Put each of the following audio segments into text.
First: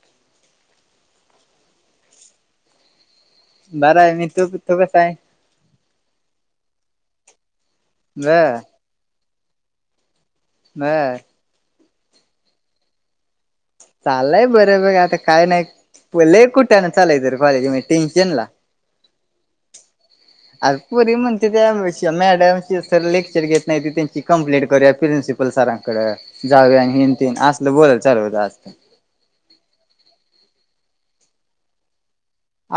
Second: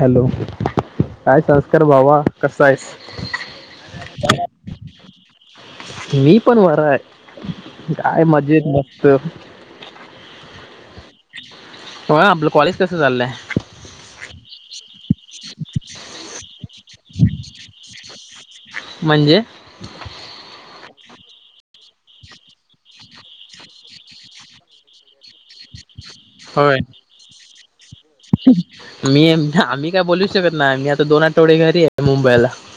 Hello काय संस्कार भावा कसा हैस? बरं हाय मी तू तू कसा हाय? मी पण वरा हाय काय बर मजेत मस्त म होय आपलं कॉलेज कसं चाललंय? चालय बरं बघ आता काय नाई लय कुठ नं चालायच रे कॉलेज मध्ये टेन्शन ला. म्हणजे आज पुरी म्हणत्यात त्या मॅडमशी सर लेक्चर घेत नाही ती त्यांची कंप्लेंट करूया प्रिंसिपल सरांन कड होय जाऊया आणि हेनतेन असल बोलायला चालू होत आज तर. येऊच शकत नाही मी आता दोन आठवडे घरी हाय.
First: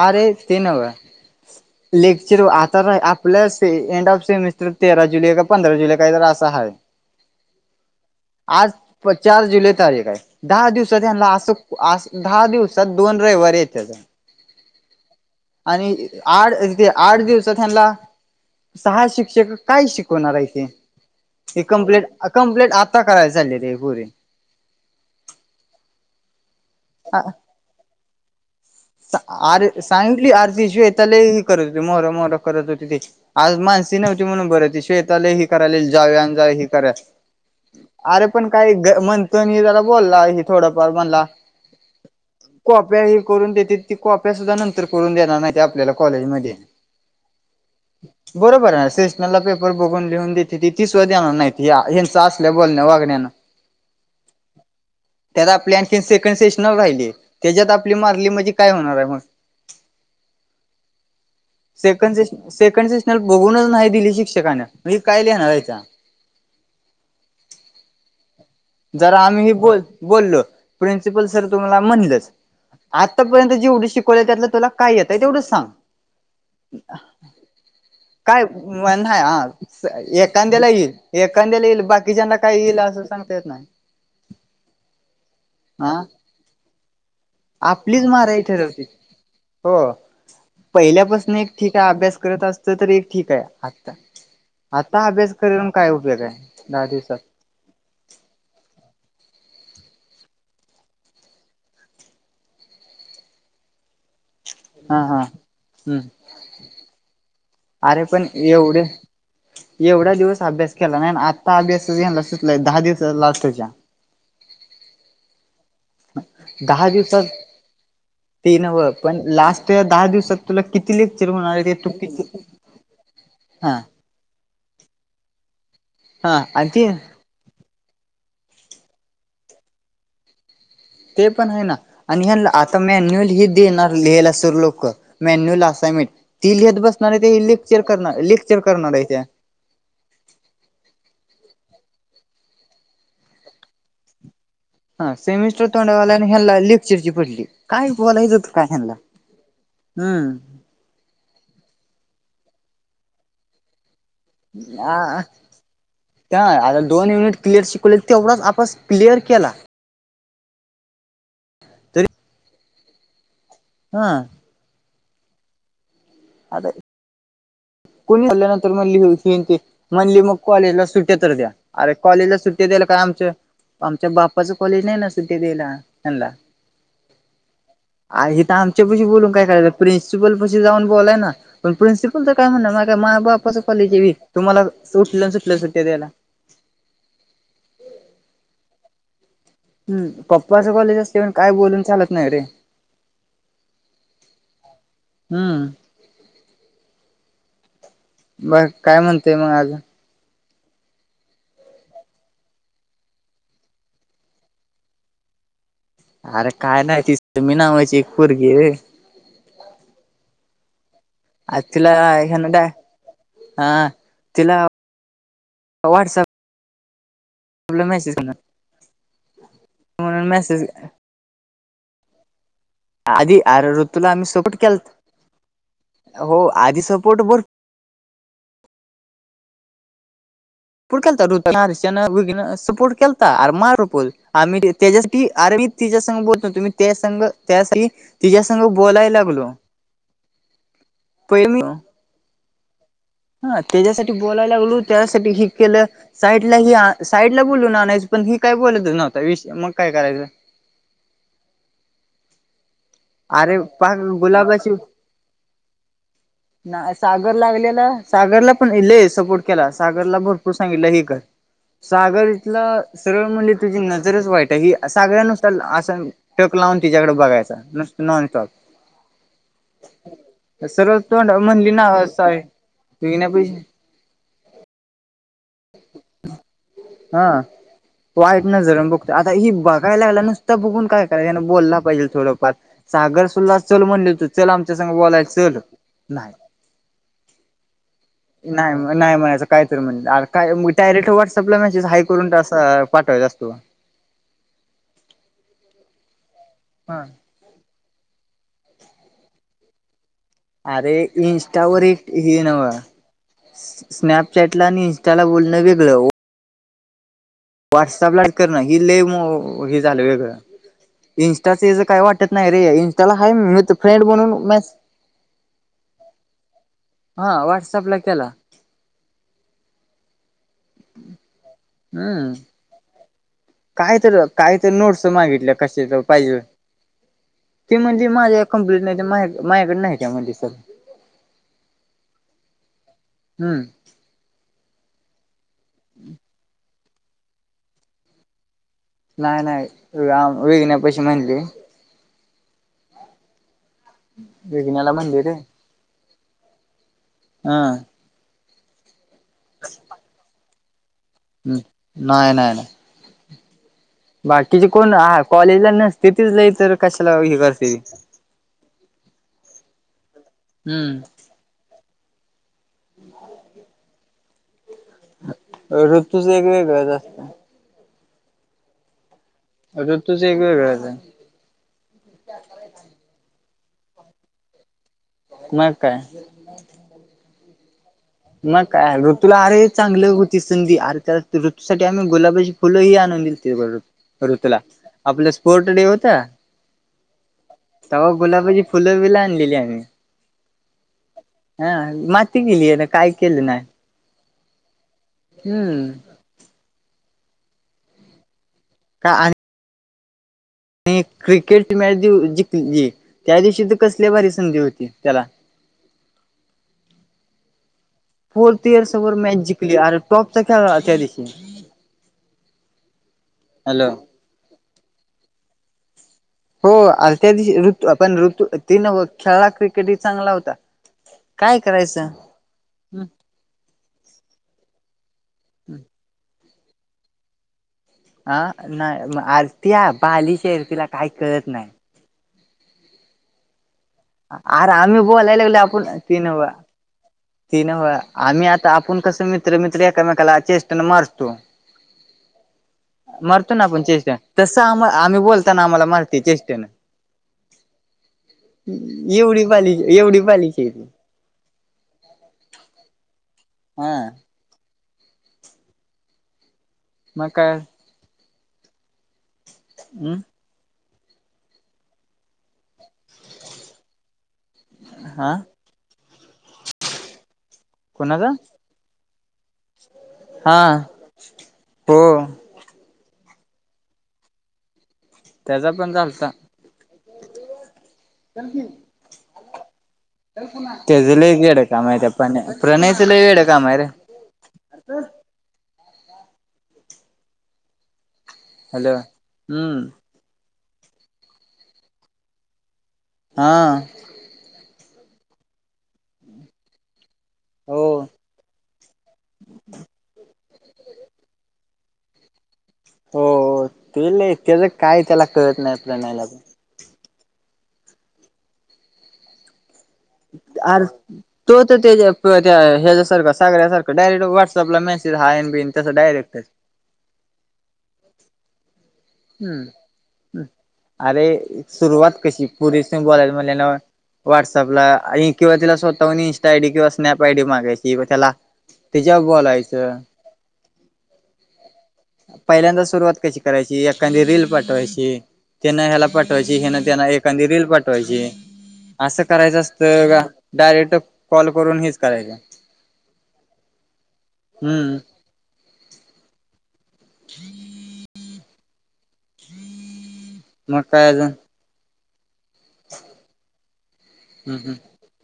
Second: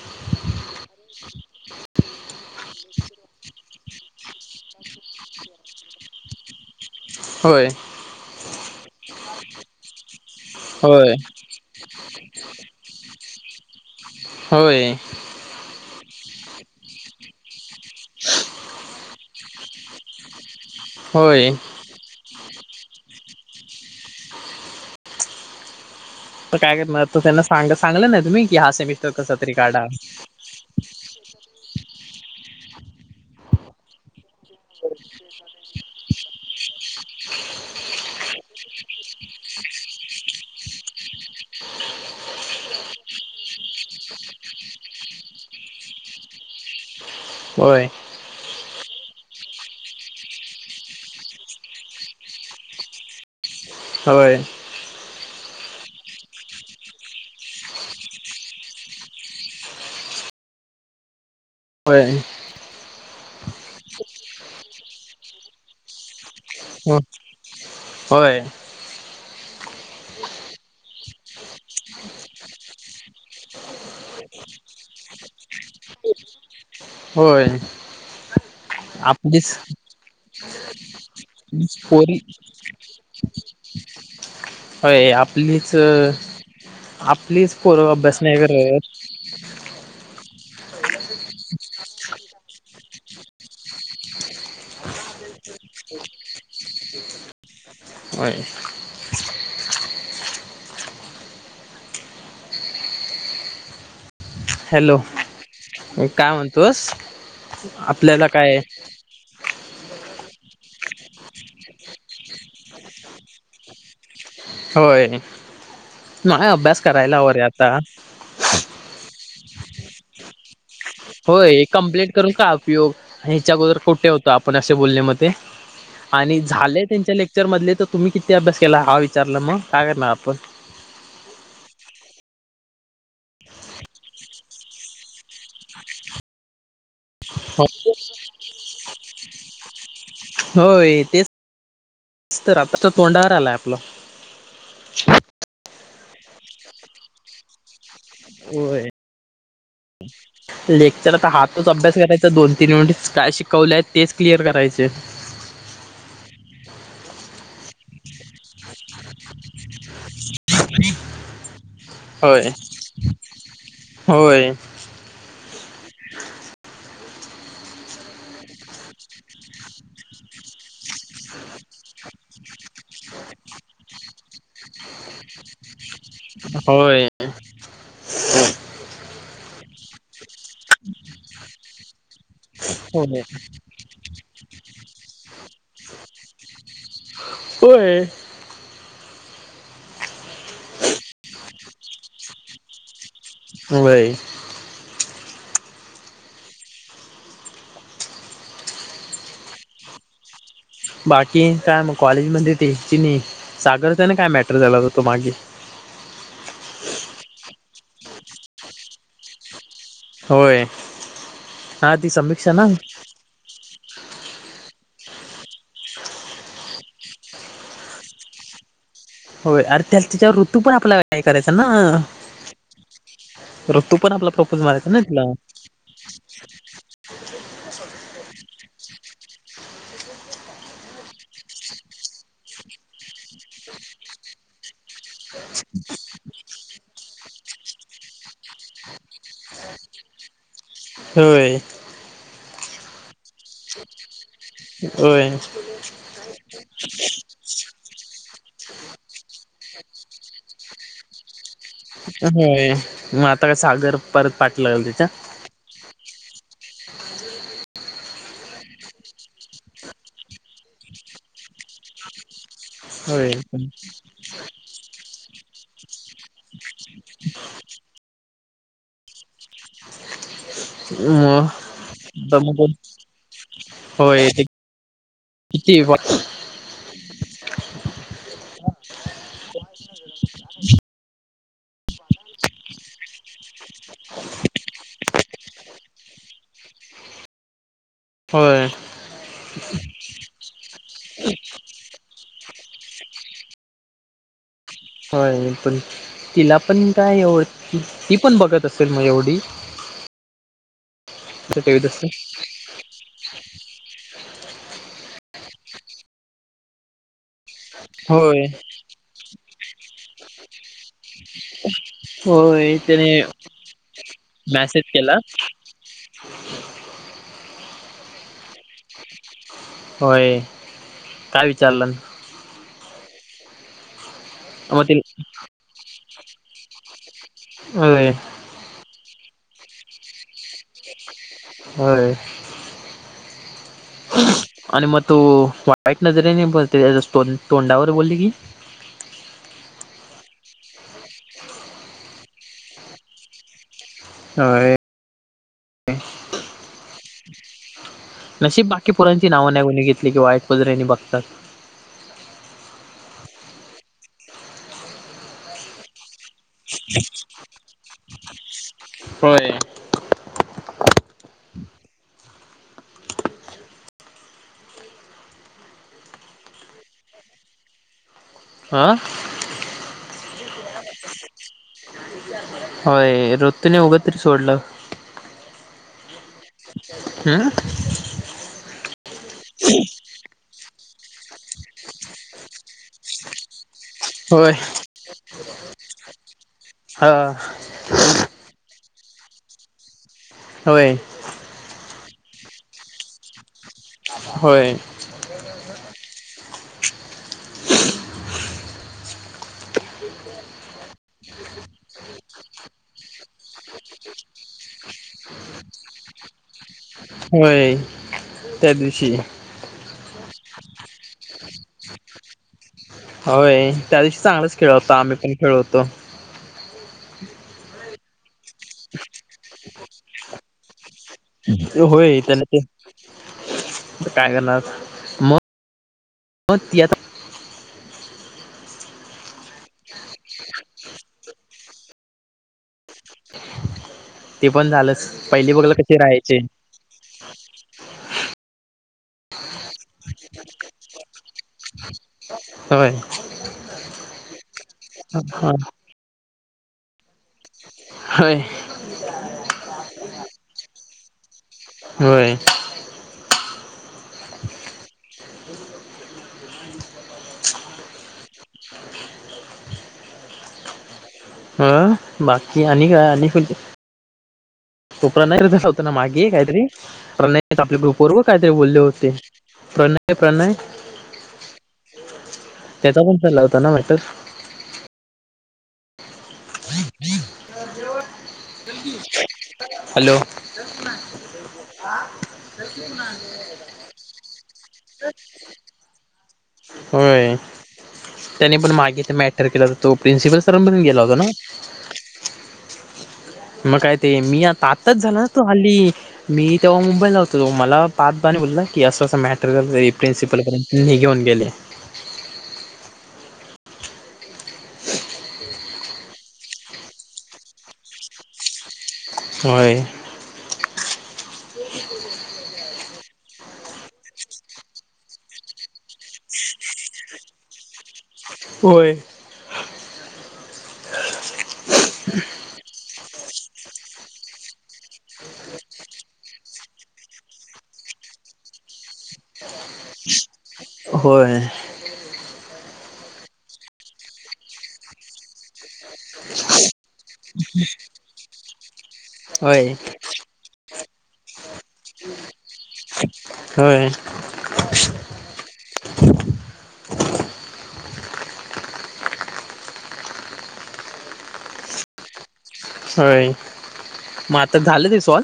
आरे ते नव लेक्चर वर आ तर आपल्या एंड ऑफ सेमिस्टर तेरा जुलै का पंधरा जुलै काही तर असा आहे हो आज चार जुलै तारीख आहे दहा होय दिवसात अस दहा दिवसात दोन वरय येत होय आणि आठथे आठ दिवसात ह्यांला सहा शिक्षक काय शिकवणार हायती होय ही कंप्लेंट कम्प्लीट आता करायचाली ते पुरी तर काय करणार तर त्यांना सांग सांगलं नाही तुम्ही की हा सेमिस्टर कसा तरी आर काढा साईटली अरे ती श्वेता लई त हो मोर मोहर करत होती ते आज मानसी नव्हती म्हणून बर ती श्वेता लई करायल जावे अन जावे ही करा अरे पण काही ग म्हणतोय जरा बोलला ह थोडफार म्हणला कॉप्या ही करून देते ती कॉप्या सुद्धा नंतर करून देणार नाही आपल्याला कॉलेजमध्ये होय बरोबर आहे स्टेशनाला पेपर बघून लिहून देते ती तीसव दे्याणार नाही या ह्यांच असल्या बोलण्या वागण्यान हो त्यात आपली आणखी सेकंड सेशन राहिली त्याच्यात आपली मारली म्हणजे काय होणार आहे म होय सेकंड से सेकंड सेशनर बघूनच नाही दिली शिक्षकाने म काय लिहान यचा ह होय जरा आम्ही बोल बोललो प्रिन्सिपल सर तुम्हाला म्हणलंच आतापर्यंत जेवढं शिकवलंय त्यातलं तुला काय येतय तेवढच सांग होय काय नाही आपलीच आपलीच ह एखाद्याला येईल एांद्याला येईल बाकीच्याना काय येईल असं सांग हय आपलीच हा आपलीच पोरं आपलीच अभ्यास नाही माराई ठरवते करत हो पहिल्यापासून एक ठीक आहे अभ्यास करत असत तर एक ठीक आहे आत्ता आता अभ्यास करीून काय उपयोग आहे दहा दिवसात होय हॅलो हा हा हम्म काय म्हणतोस अरे आपल्याला पण काय एवढे एवढा दिवस अभ्यास केला नाही आत्ता अभ्यासला सुचला दहा दिवस लास्टच्या होय नाहीय अभ्यास दहा करायला दिवसात ह रे आता ते नव्ह पण लास्ट या दहा दिवसात तुला किती लेक्चर होणार होय ते तू कमप्लेंट किती करून का उपयोग ह्याच्या हा अगोदर कुठे होतो आपण असे बोलण्यामध्ये हा आणि झालंय ते त्यांच्या लेक्चर मधले त तुम्ही किती अभ्यास केला, हा विचारला मग काय करणार आपण. ते पण आहे ना आणि ह्यान्ला आता मॅन्युअल ही देणार लिहाय ला सर लोक मॅन्युअल असा ती लिहत बसणार आहे, ते लेक्चर करणार, लेक्चर करणार आहे त्या स्तर आता त तोंडावर आलाय आपलं हं सेमिस्टर तोंडाव आला न ह्याला लेक्चरची पडली काय बोलायचं होत काय होय ह्यांना हम्म लेक्चर हातच अभ्यास करायचा दोन ति नि उलटीच काय शिकवले आहेत. तेच क्लिअर करायचे ह का आता दोन युनिट क्लिअर शिकवले तेवढाच आपस क्लिअर केला तरी होय, हा होय अे कुणी झाल्ल्यानंतर म्हणली, म्हणली मग कॉलेजला सुट्ट्या तर द्या अरे कॉलेजला सुट्ट्या द्याला का आमच्या आमच्या बाप्पाच कॉलेज नाही ना सुट्ट्या द्यायला ह्यांना होय आ तर आमच्या पशी बोलून काय करायच प्रिन्सिपल पशी जाऊन बोलाय ना पण प्रिन्सिपल काय म्हण मा होय बापाचं कॉलेज हाय होय तुम्हाला सुटलं सुटल्या सुट्ट्या द्यायला होय हूं पप्पाच कॉलेज असते, म्हणून काय बोलून चालत नाही रे होय हूं! बस काय म्हणतेय मग आजु बाकी काय म कॉलेज मदे ते चीनी सागर त्याने काय मॅटर झाला होता तो मागे अरे काय नाही ती टीमी नावाची एक पोरगी हे. होय! हा ती समीक्षा अचलानड ना हा [unintelligible] तिला व्हॉटसअप प्रॉब्लेमेच ना. होय अर त्या तीच्यावर ऋतू पण आपल्या काय करायचा ना आधी अरे ऋतू ऋतूला पण आम्ही आपला सपोर्ट प्रपोज मारायचा केला, ना तिला हो आधी सपोर्ट बर पोट केत रुत सपोर्ट केलतार मारपोल आम् त्याच्या आर [unintelligible] मी तिच्या संग बोलतो तुम्ही त्या संग त्यासाठी तिच्या संघ बोलायला लागलो पहिले होय! मी हा त्याच्यासाठी बोलायला लागलो होय त्यासाठी हे केलं साईड तिला ही हा साईड ला बोलून आणायचचो, पण हि काय बोलतच नव्हता विषय, मग काय करायचं होय मग आता काय अरे सागर पाक परत पाठ गुलाबाची लागल तिच्या [inaudible] ना सागर लागलेला, सागरला पण लयी सपोर्ट केला सागरला भरपूर सांगितलं हे कर सागर इथला सरळ होय म्हणजे, तुझी नजरच वाईट आहे ही अस सागऱ्या नुसता असं न टक लावून तिच्याकड बघायचा नॉन स्टॉप सरळ तोंडाव मग म्हणली ना वास्ता आता आहे, मग तुजे नाही पैसे होय ते किती व नजर लावून बघतो, आता ही बघाय लागला नुसता बघून काय कराय, यान बोला पाहिजेल थोडफार सागर सु तुला चल म्हणले होते, चल आमच्या संग बोलाय चल नाही [inaudible] होय नाही, नाही, म्हणायचं कायतरी म्हण दार काय डायरेक्ट व्हॉट्सअपला मेसेस हाय करून असा पाठवायचा असतो कां? होय पण, तिला पण हा. काय एव ती पण बघत तसल म यवडी अरे इन्स्टावर एक हे नव्ह स्नॅपचॅटला आणि इन्स्टाला बोलणं वेगळं ओ व्हॉट्सअपला होय करणं ही लय हे झालं वेगळं. इन्स्टाचे याज काय वाटत नाय रे होय इंस्टाला त्याने हाय मी फ्रेंड बणून मेस मेसेज केला [inaudible] हा व्हॉट्सअप ला केला. होय काय विचारलंनं? हम्म काय तर काय तर मग ते नोट्स मागितल्या कशाच पायज. ते म्हणली होय माझ्या कंम्पलीट नाय माझ माझ्याकड नाय त्या म्हणजे सर. होय! हूं! आणि म तो वाईट नजरेने ब ते त्याच्या टोंडावर बोलली की नाही, नाही आ वेगण्या पशी म्हणलीये. होय. विघ्न्याला म्हणली ते. हा. ! नशीब बाकी पोरांची नाव नाही [unintelligible] घेतली किं वाईट नजरेनी बघ हं नाही, नाही, नाही. बाकीचे कोण हा कॉलेजला नसतील तिज नाहीतर कशला ही करती होय. हम्म. ऋतूच वेगवेगळंचं असतात. हा आता तुचं वेगवेगळाच हाय. होय ऋतने उग तरी सोडलं. म काय. हं. म काय ऋतूला अरे चांगले होती. संधी आरे त्या ऋतू साठी आम्ही गुलाबाची फुलंही आणून दिलती [unintelligible] होय ऋतूला आपल्या फोर्टडे होता हा तवा गुलाबाची फुलं बील आणलेली आम्ही होय. हा माती केली यानं काय केलं नाय. होय. हम्म. का आणि आणि क्रिकेट मॅच जिव जिंकली त्या दिवशी तर कसल्या भारी संधी होती त्याला [inaudible] होय फोर्थ त्या इयर्स दिवशी सोबत मॅच जिकली आर टॉप च खेळला त्या दिवशी. होय. हॅलो त्या दिवशी चांगलाच खेळत होतो आम्ही पण खेळत होतो. हो आर त्या दिवशी ऋतू आपण ऋतू ती नव्ह खेळला क्रिकेट ही चांगला होता. काय ते करायचं होय त्यानं ते आता काय करणार मग. हो ती आता अ नाय म आर ती हा बालीश हाय तीला काय कळत नाय. ते पण अरे आम्ही झालंचं बोलायला पहिली लागलो बघल कशी आपण ती राहायची. नव ती नव आम्ही आता आपुण कसं मित्र मित्र एकामेकाला चेष्टन मारतो. होय मरतो ना आपण चेष्ट तस आम आम्ही बोलताना होय आम्हाला मारते चेष्ट त्यांन एवढी बालिश एवढी बालिश हाय ती होय. हा. म काय. हम् हो बाकी आणि काय आणि कोणं कोपरा हा नाय र होता ना मागे. की काय तरी प्रणय आपल्या ग्रुप वर बघ कोणाचा काय तरी बोलले होते. प्रणय हा हो. त्याचा पण चाल्ला होता ना मॅटर. त्याचा पण झालता. [unintelligible] त्याच लय वेड काम हाय त्या पण प्रणयच लय वेड काम हाय र. [unintelligible] होय त्याने पण हॅलो मागे तो मॅटर केला तर हम्म तो प्रिन्सिपल [unintelligible] म्हणून गेला होता ना. हा मग काय ते मी आता आतच झाला ना तो हल्ली मी तेव्हा मुंबई ला होतो. तो हो मला पातदाने आणि बोलला की असं असं मॅटर प्रिन्सिपलपर्यंत नी घेऊन गेले. हो ते ल त्याचं काय त्याला कळत नाही प्रणयला प होय. अर तो तर त्या त्या ह्याच्यासारखा सागऱ्यासारखं डायरेक्ट व्हॉट्सअपला मेसे हायन बीन तं डायरेक्ट आहे. ह [inaudible] होय हम् अरे सुरुवात कशी पुरे [inaudible] व्हॉट्सअपला आणि किंवा तिला स्वतः इंस्टा आयडी किंवा स्नॅप आयडी मागायची कि त्याला तच्या बोलायचं होय. पहिल्यांदा सुरुवात कशी करयची एखादी रील पाठवायची. त्याना ह्याला पाठवायची ह्यानं त्यांना एखादी रील पाठवायची. असं करायचं होय असतं का डायरेक्ट कॉल करून हिच करायचं हो हम्म हम्म म काय अजून. होय मग आता हम्म हम्म झालं ते सॉल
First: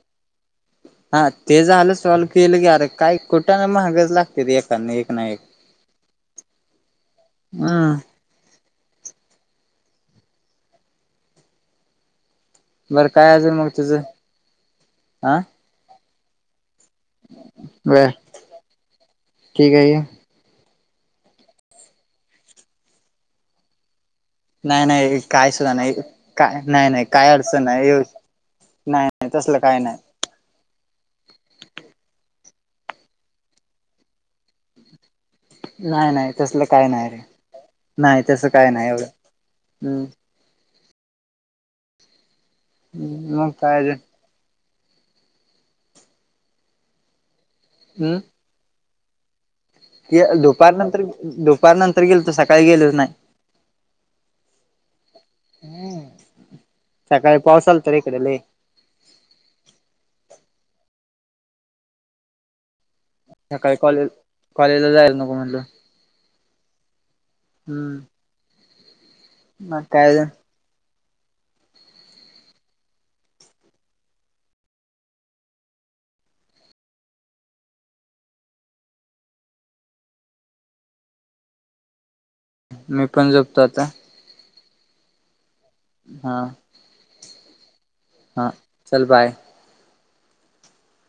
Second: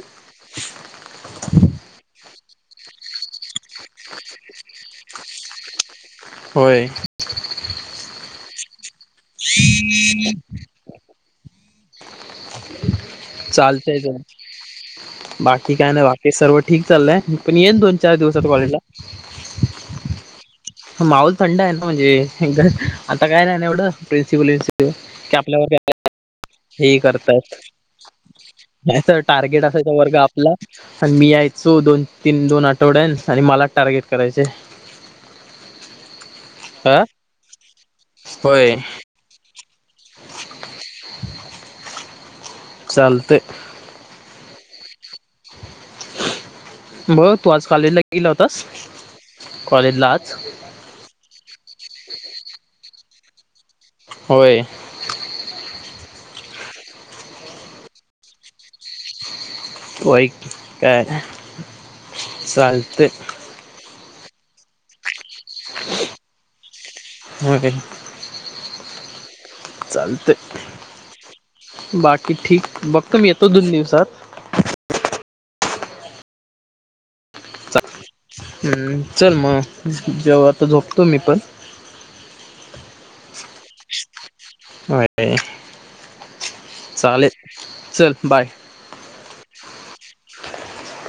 हा ते झालं सॉल् केलं ग अरे काय कुटाण महागाच लागते एकाने एक ना एक होय हा बरं काय अजून मग चालत तुझं ज हा बाकी काय ना बाकी ते सर्व ठीक चाललंय पण येईन दोन बर चार दिवसात कॉलेजला ठीक आहे माऊल थंड आहे ना म्हणजे आता काय नाही ना एवढं प्रिन्सिपल इ् नाही नाही क काय सुद्धा आपल्यावर नाही काय हे नाही नाही काय करतायात, अडचण नाही नाही नाही तसलं टार्गेट काय असायचा नाही वर्ग आपला आणि मी यायचो दोन तीन दोन आठवड्यात आणि मला टार्गेट करायचे. नाही नाही तसलं काही अ नाही रे नाही त्यास काय होय. नाही एवढं हम्. [inaudible] हम् चालतंय मग काय अजून? म तू आज काॉलेजला गेला होतास? कॉलेजला क आज? दुपार नंतर दुपार नंतर गेल तर सकाळी गेलोच नाही. होय सकाळी पाऊस आल तर इकड लई. हो का चालत.. सकाळी कॉलेज कॉलेजला जायला नको म्हटलं हो काय. मग काय चालते. बाकी ठीक बघतो मी येतो दोन दिवसात. चा- हम्म चल मग जेव्हा आता झोपतो मी पण. मी पण झोपतो आता. हो. हा चालेल. चल बाय हा चल बाय [inaudible]